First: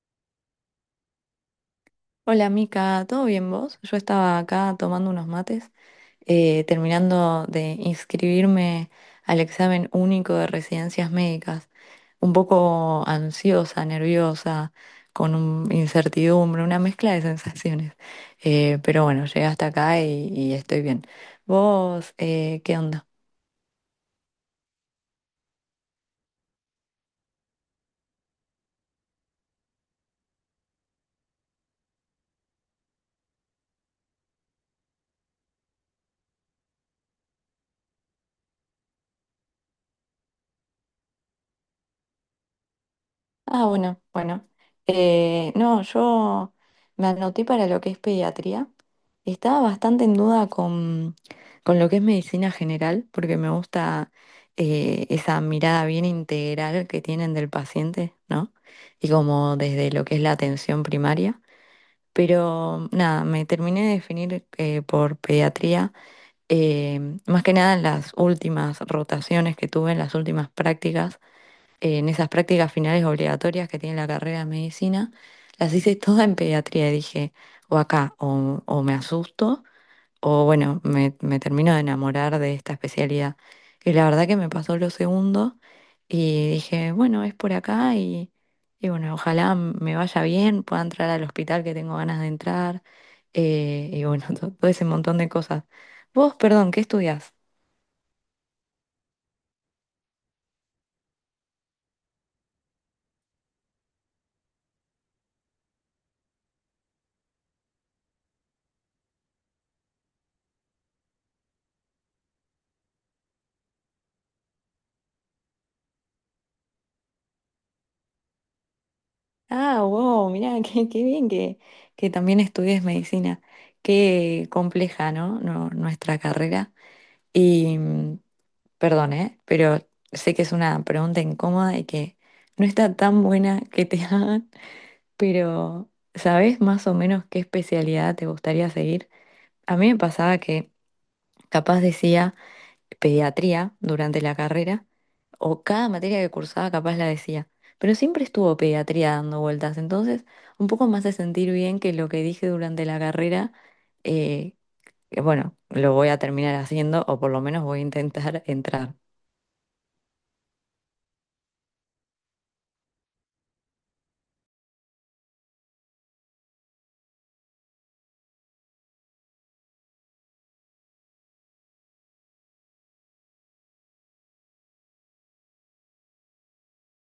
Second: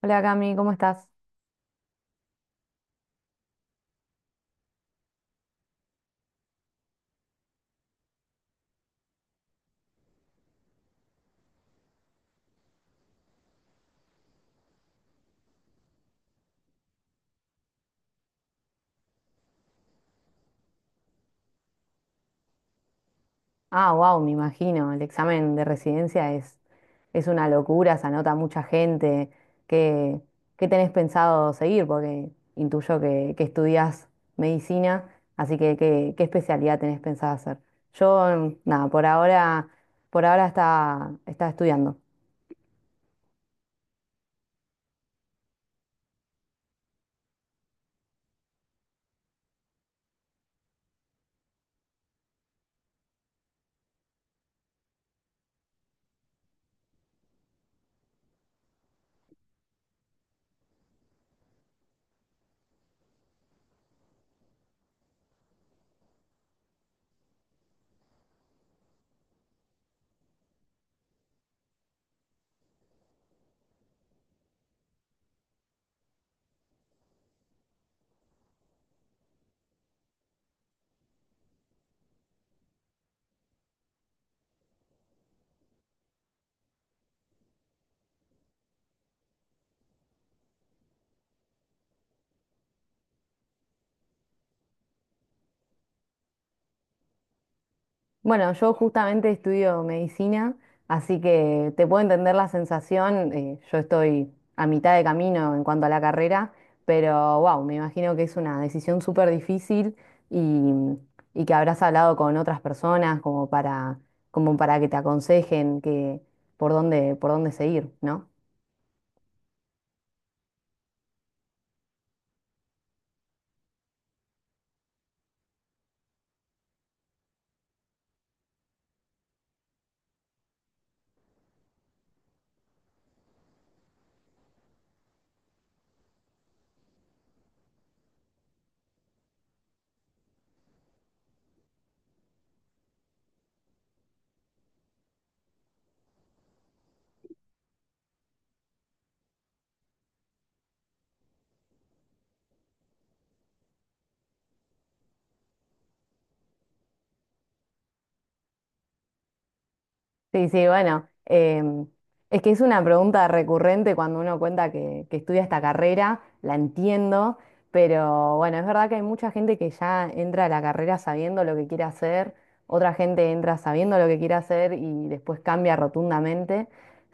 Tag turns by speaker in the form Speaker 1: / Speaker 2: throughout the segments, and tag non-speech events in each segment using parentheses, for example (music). Speaker 1: Hola Cami, ¿cómo estás?
Speaker 2: Hola Mica, ¿todo bien vos? Yo estaba acá tomando unos mates, terminando de inscribirme al examen único de residencias médicas, un poco ansiosa, nerviosa, con incertidumbre, una mezcla de sensaciones. Pero bueno, llegué hasta acá y estoy bien. ¿Vos, qué onda?
Speaker 1: Ah, wow, me imagino, el examen de residencia es una locura, se anota mucha gente. ¿Qué, qué tenés pensado seguir? Porque intuyo que estudias medicina, así que ¿ qué especialidad tenés pensado hacer? Yo, nada, por ahora, por ahora está estudiando.
Speaker 2: Ah, bueno, bueno. No, yo me anoté para lo que es pediatría. Estaba bastante en duda con lo que es medicina general, porque me gusta esa mirada bien integral que tienen del paciente, ¿no? Y como desde lo que es la atención primaria. Pero nada, me terminé de definir por pediatría, más que nada en las últimas rotaciones que tuve, en las últimas prácticas, en esas prácticas finales obligatorias que tiene la carrera de medicina, las hice todas en pediatría y dije, o acá, o me asusto o bueno, me termino de enamorar de esta especialidad. Y la verdad que me pasó lo segundo y dije, bueno, es por acá y bueno, ojalá me vaya bien, pueda entrar al hospital que tengo ganas de entrar y bueno, (laughs) todo ese montón de cosas. Vos, perdón, ¿qué estudias?
Speaker 1: Bueno, yo justamente estudio medicina, así que te puedo entender la sensación. Yo estoy a mitad de camino en cuanto a la carrera, pero wow, me imagino que es una decisión súper difícil y, y que habrás hablado con otras personas como como para que te aconsejen por por dónde seguir, ¿no?
Speaker 2: Ah, wow, mirá, (laughs) qué bien que también estudies medicina. Qué compleja, ¿no? No, nuestra carrera. Y, Perdón, ¿eh? Pero sé que es una pregunta incómoda y que no está tan buena que te (laughs) hagan, pero ¿sabés más o menos qué especialidad te gustaría seguir? A mí me pasaba que capaz decía pediatría durante la carrera, o cada materia que cursaba capaz la decía, pero siempre estuvo pediatría dando vueltas, entonces un poco más de sentir bien que lo que dije durante la carrera, eh, que bueno, lo voy a terminar haciendo o por lo menos voy a intentar (laughs) entrar.
Speaker 1: Sí, sí, bueno, es que es una pregunta recurrente cuando uno cuenta que estudia esta carrera, la entiendo, pero bueno, es verdad que hay mucha gente que ya entra a la carrera sabiendo lo que quiere hacer, otra gente entra sabiendo lo que quiere hacer y después cambia rotundamente.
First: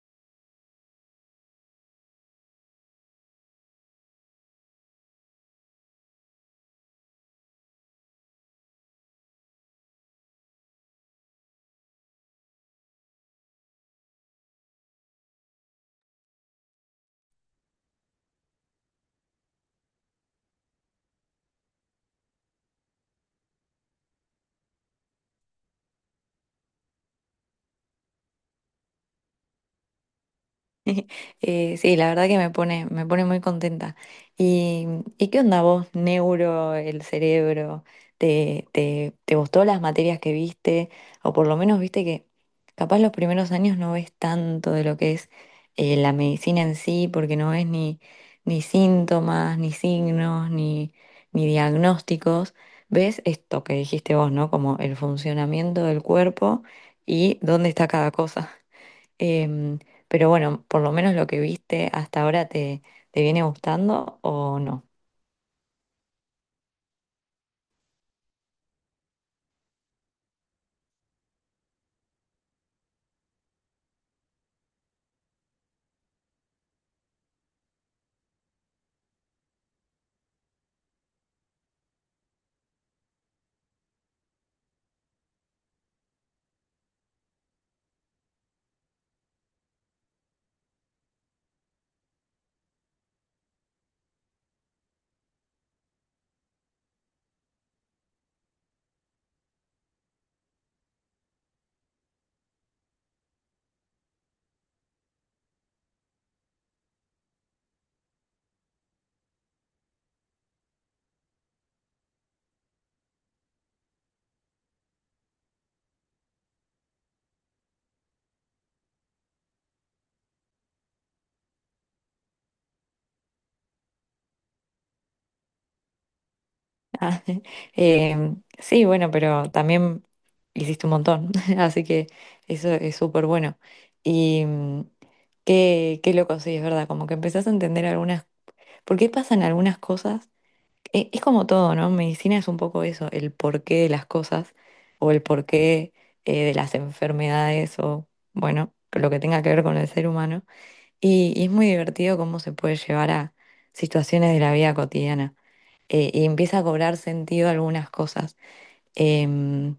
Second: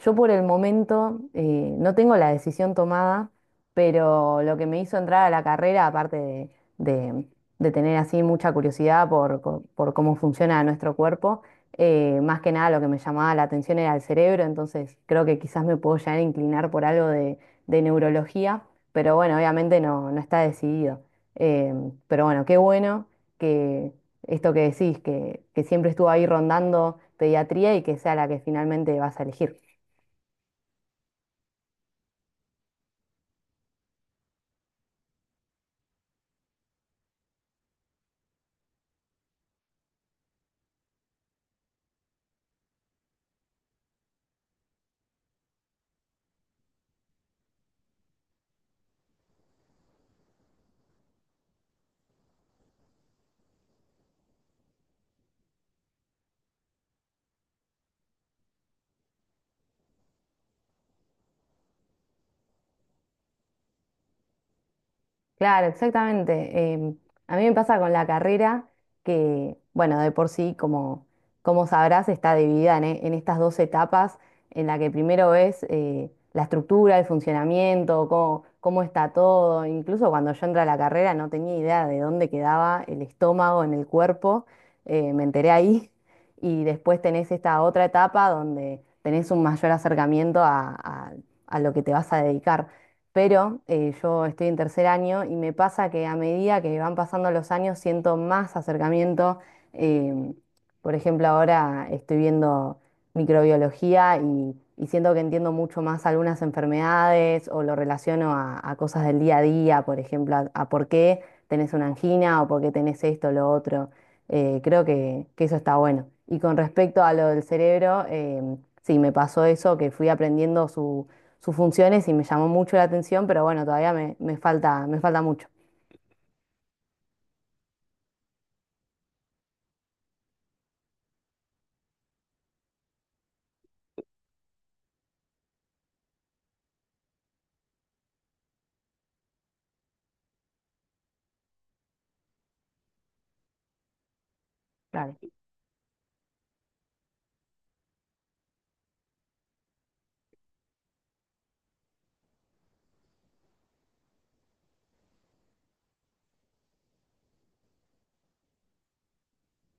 Speaker 1: Yo por el momento no tengo la decisión tomada, pero lo que me hizo entrar a la carrera, aparte de- de tener así mucha curiosidad por por cómo funciona nuestro cuerpo, más que nada lo que me llamaba la atención era el cerebro, entonces creo que quizás me puedo llegar a inclinar por algo de neurología, pero bueno, obviamente no, no está decidido. Eh, pero bueno, qué bueno que esto que decís, que siempre estuvo ahí rondando pediatría y que sea la que finalmente vas a elegir.
Speaker 2: (laughs) Sí, la verdad que me pone muy contenta. ¿Y, y qué onda vos, neuro, el cerebro? ¿Te gustó las materias que viste? O por lo menos viste que capaz los primeros años no ves tanto de lo que es la medicina en sí, porque no ves ni síntomas, ni signos, ni diagnósticos. Ves esto que dijiste vos, ¿no? Como el funcionamiento del cuerpo y dónde está cada cosa. Em, pero bueno, por lo menos lo que viste hasta ahora te viene gustando o no. (laughs)
Speaker 1: Claro, exactamente. A mí me pasa con la carrera que, bueno, de por sí, como sabrás, está dividida en, en estas dos etapas, en la que primero ves la estructura, el funcionamiento, cómo está todo. Incluso cuando yo entré a la carrera no tenía idea de dónde quedaba el estómago en el cuerpo, me enteré ahí. (laughs) Y después tenés esta otra etapa donde tenés un mayor acercamiento a a lo que te vas a dedicar. Pero yo estoy en tercer año y me pasa que a medida que van pasando los años siento más acercamiento. em, por ejemplo, ahora estoy viendo microbiología y siento que entiendo mucho más algunas enfermedades o lo relaciono a cosas del día a día, por ejemplo, a por qué tenés una angina o por qué tenés esto o lo otro. Creo que eso está bueno. Y con respecto a lo del cerebro, sí, me pasó eso, que fui aprendiendo su sus funciones y me llamó mucho la atención, pero bueno, todavía me me falta mucho.
Speaker 2: Ah, sí, bueno, pero también hiciste un montón, (laughs) así que eso es súper bueno. Y qué loco, sí, es verdad, como que empezás a entender algunas, por qué pasan algunas cosas. Es como todo, ¿no? Medicina es un poco eso, el porqué de las cosas o
Speaker 1: Claro.
Speaker 2: el porqué de las enfermedades o, bueno, lo que tenga que ver con el ser humano. Y es muy divertido cómo se puede llevar a situaciones de la vida cotidiana. Y empieza a cobrar sentido algunas cosas. Em,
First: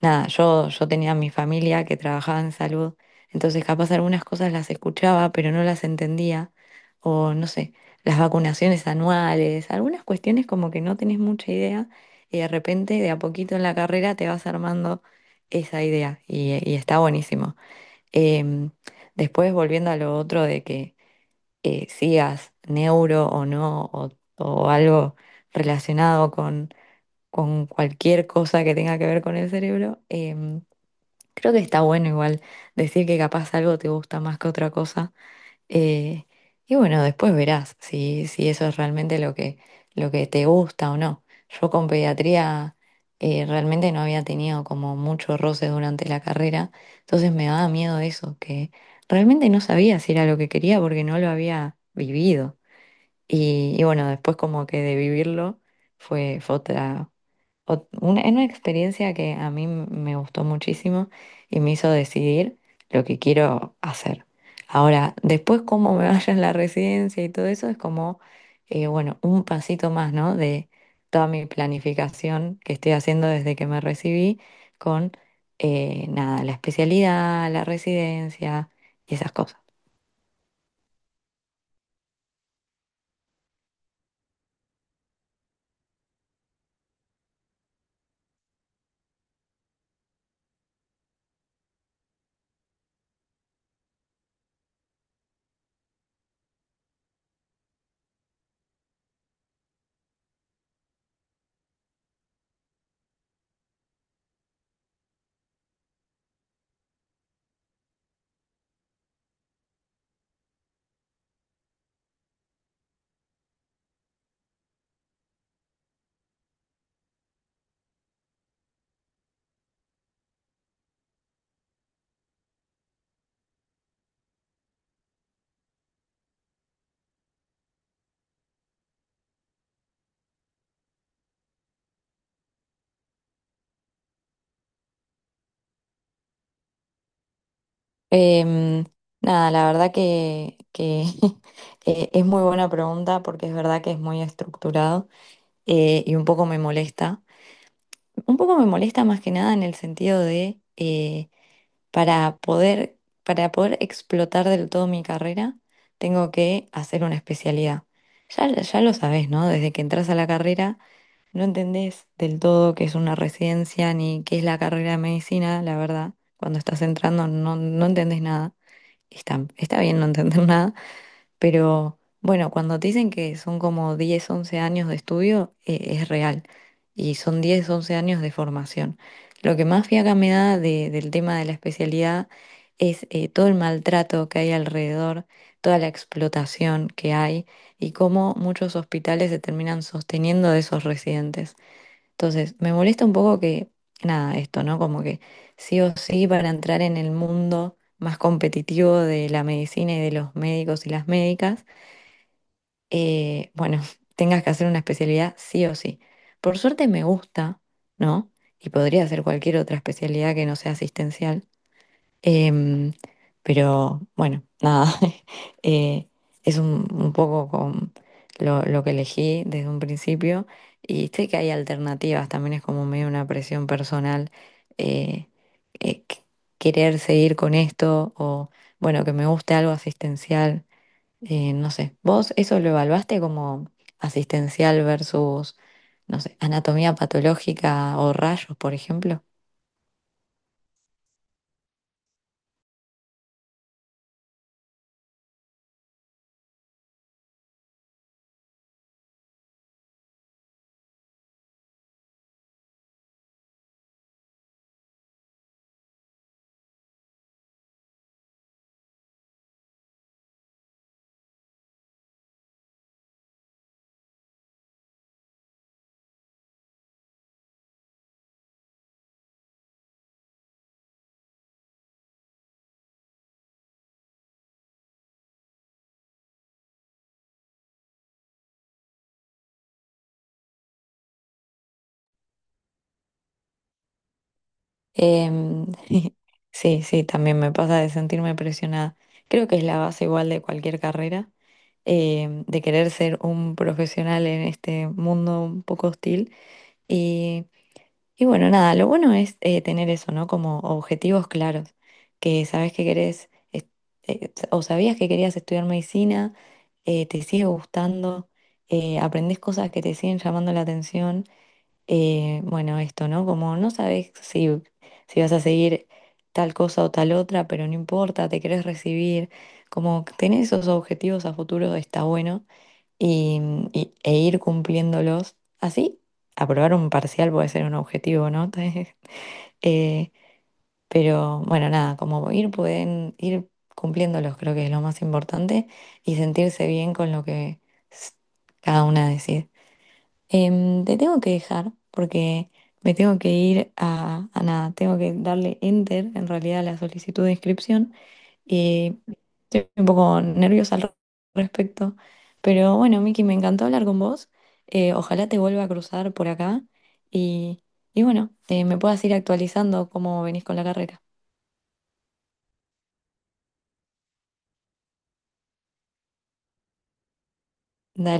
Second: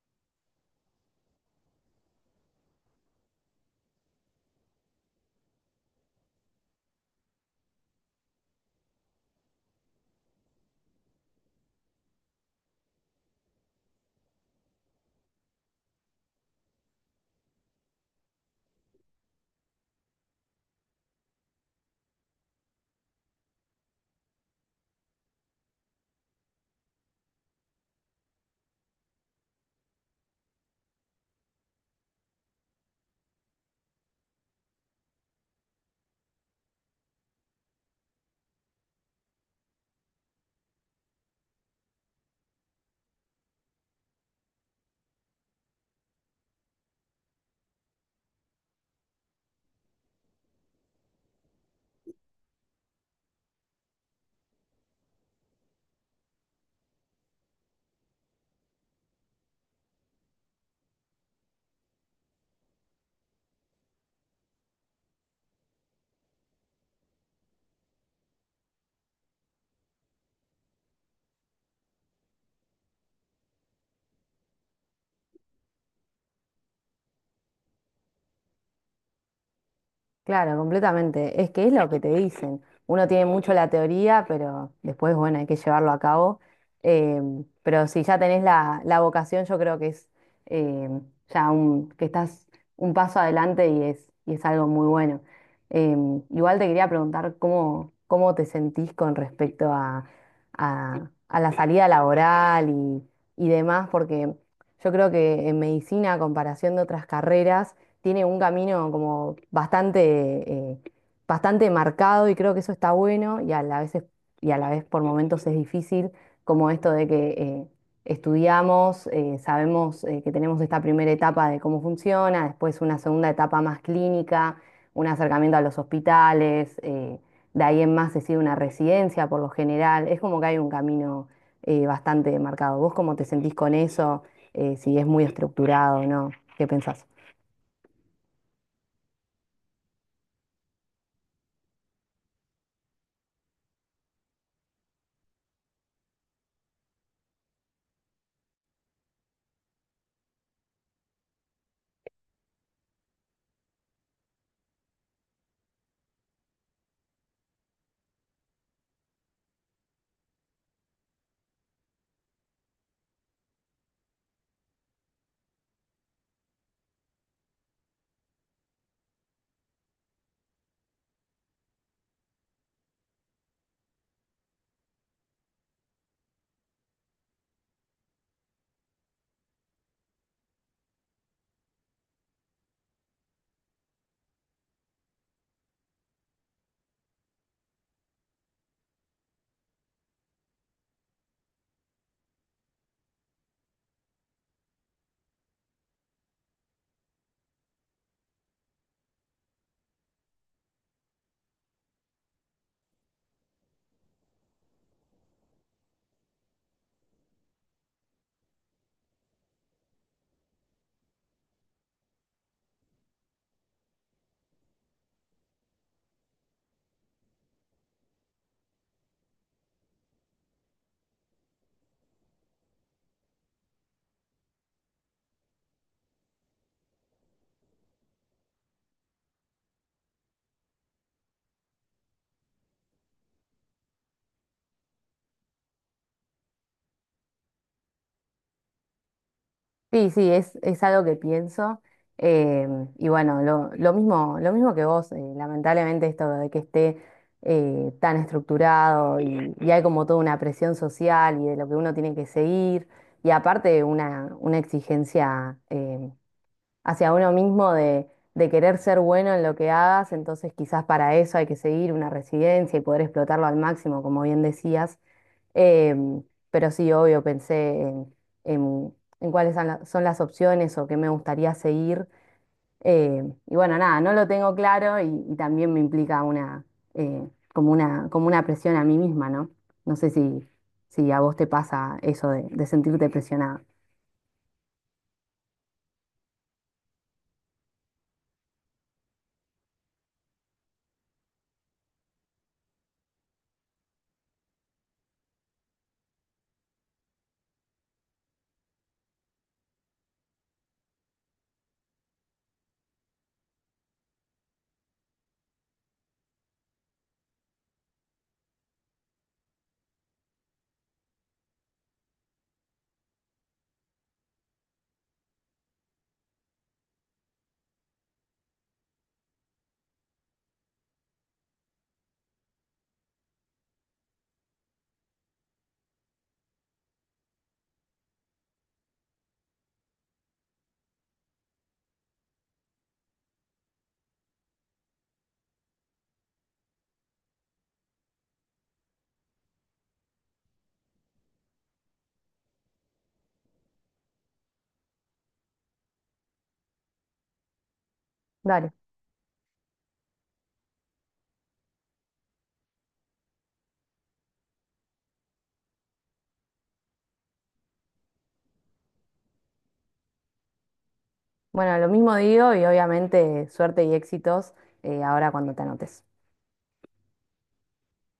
Speaker 2: nada, yo tenía mi familia que trabajaba en salud, entonces capaz algunas cosas las escuchaba, pero no las entendía. O no sé, las vacunaciones anuales, algunas cuestiones como que no tenés mucha idea y de repente de a poquito en la carrera te vas armando esa idea y está buenísimo. Em, después volviendo a lo otro de que sigas neuro o no, o algo relacionado con cualquier cosa que tenga que ver con el cerebro, em, creo que está bueno igual decir que capaz algo te gusta más que otra cosa. eh, y bueno, después verás si eso es realmente lo lo que te gusta o no. Yo con pediatría realmente no había tenido como mucho roce durante la carrera, entonces me daba miedo eso, que realmente no sabía si era lo que quería porque no lo había vivido. Y bueno, después como que de vivirlo fue una experiencia que a mí me gustó muchísimo y me hizo decidir lo que quiero hacer. Ahora, después cómo me (laughs) vaya en la residencia y todo eso es como, bueno, un pasito más, ¿no? De toda mi planificación que estoy haciendo desde que me recibí con, nada, la especialidad, la residencia y esas cosas.
Speaker 1: Claro, completamente. Es que es lo que te dicen. Uno tiene mucho la teoría, pero después, bueno, hay que llevarlo a cabo. Pero si ya tenés la vocación, yo creo que es em, ya un, que estás un paso adelante y y es algo muy bueno. Igual te quería preguntar cómo te sentís con respecto a la salida laboral y demás, porque yo creo que en medicina, a comparación de otras carreras, tiene un camino como eh, bastante marcado y creo que eso está bueno y a la vez, y a la vez por momentos es difícil, como esto de que estudiamos, sabemos que tenemos esta primera etapa de cómo funciona, después una segunda etapa más clínica, un acercamiento a los hospitales, de ahí en más se sigue una residencia por lo general, es como que hay un camino bastante marcado. ¿Vos cómo te sentís con eso? ¿Si es muy estructurado, no? ¿Qué pensás?
Speaker 2: Em, nada, la verdad que (laughs) es muy buena pregunta porque es verdad que es muy estructurado y un poco me molesta. Un poco me molesta más que nada en el sentido de para poder, para poder explotar del todo mi carrera, tengo que hacer una especialidad. Ya, ya lo sabes, ¿no? Desde que entras a la carrera no entendés del todo qué es una residencia ni qué es la carrera de medicina, la verdad. Cuando estás entrando no, no entendés nada. Está bien no entender (laughs) nada, pero bueno, cuando te dicen que son como 10 u 11 años de estudio, es real. Y son 10 u 11 años de formación. Lo que más fiaca me da del tema de la especialidad es todo el maltrato que hay alrededor, toda la explotación que hay y cómo muchos hospitales se terminan sosteniendo de esos residentes. Entonces, me molesta un poco que, nada, esto, ¿no? Como que sí o sí para entrar en el mundo más competitivo de la medicina y de los médicos y las médicas, bueno, (laughs) tengas que hacer una especialidad sí o sí. Por suerte me gusta, ¿no? Y podría hacer cualquier otra especialidad que no sea asistencial. Em, pero bueno, nada, (laughs) eh, es un poco con lo que elegí desde un principio y sé que hay alternativas, también es como medio una presión personal eh, eh, qu- querer seguir con esto o bueno, que me guste algo asistencial, no sé, ¿vos eso lo evaluaste como asistencial versus, no sé, anatomía patológica o rayos, por ejemplo?
Speaker 1: Sí, sí, es algo que pienso. eh, y bueno, lo mismo que vos, lamentablemente esto de que esté tan estructurado y hay como toda una presión social y de lo que uno tiene que seguir y aparte una exigencia, hacia uno mismo de querer ser bueno en lo que hagas, entonces quizás para eso hay que seguir una residencia y poder explotarlo al máximo, como bien decías. Em, pero sí, obvio, pensé en- en cuáles son, son las opciones o qué me gustaría seguir. Y bueno, nada, no lo tengo claro y también me implica eh, como una presión a mí misma, ¿no? No sé si a vos te pasa eso de sentirte presionada.
Speaker 2: Em, (laughs) sí, sí, también me pasa de sentirme presionada. Creo que es la base igual de cualquier carrera, de querer ser un profesional en este mundo un poco hostil. Y, y bueno, nada, lo bueno es tener eso, ¿no? Como objetivos claros, que sabes que querés, o sabías que querías estudiar medicina, te sigue gustando, aprendés cosas que te siguen llamando la atención bueno, esto, ¿no? Como no sabes si vas a seguir tal cosa o tal otra, pero no importa, te querés recibir, como que tener esos objetivos a futuro está bueno y, e ir cumpliéndolos. Así, aprobar un parcial puede ser un objetivo, ¿no? (laughs) Eh, pero bueno, nada, como ir, pueden ir cumpliéndolos, creo que es lo más importante y sentirse bien con lo que s- cada una decide. Te tengo que dejar porque me tengo que ir a nada, tengo que darle enter en realidad a la solicitud de inscripción
Speaker 1: Dale.
Speaker 2: y estoy un poco nerviosa al respecto. Pero bueno, Miki, me encantó hablar con vos. Ojalá te vuelva a cruzar por acá y, y bueno, me puedas ir actualizando cómo venís con la carrera.
Speaker 1: Bueno, lo mismo digo y obviamente suerte y éxitos ahora cuando te anotes.
Speaker 2: Dale.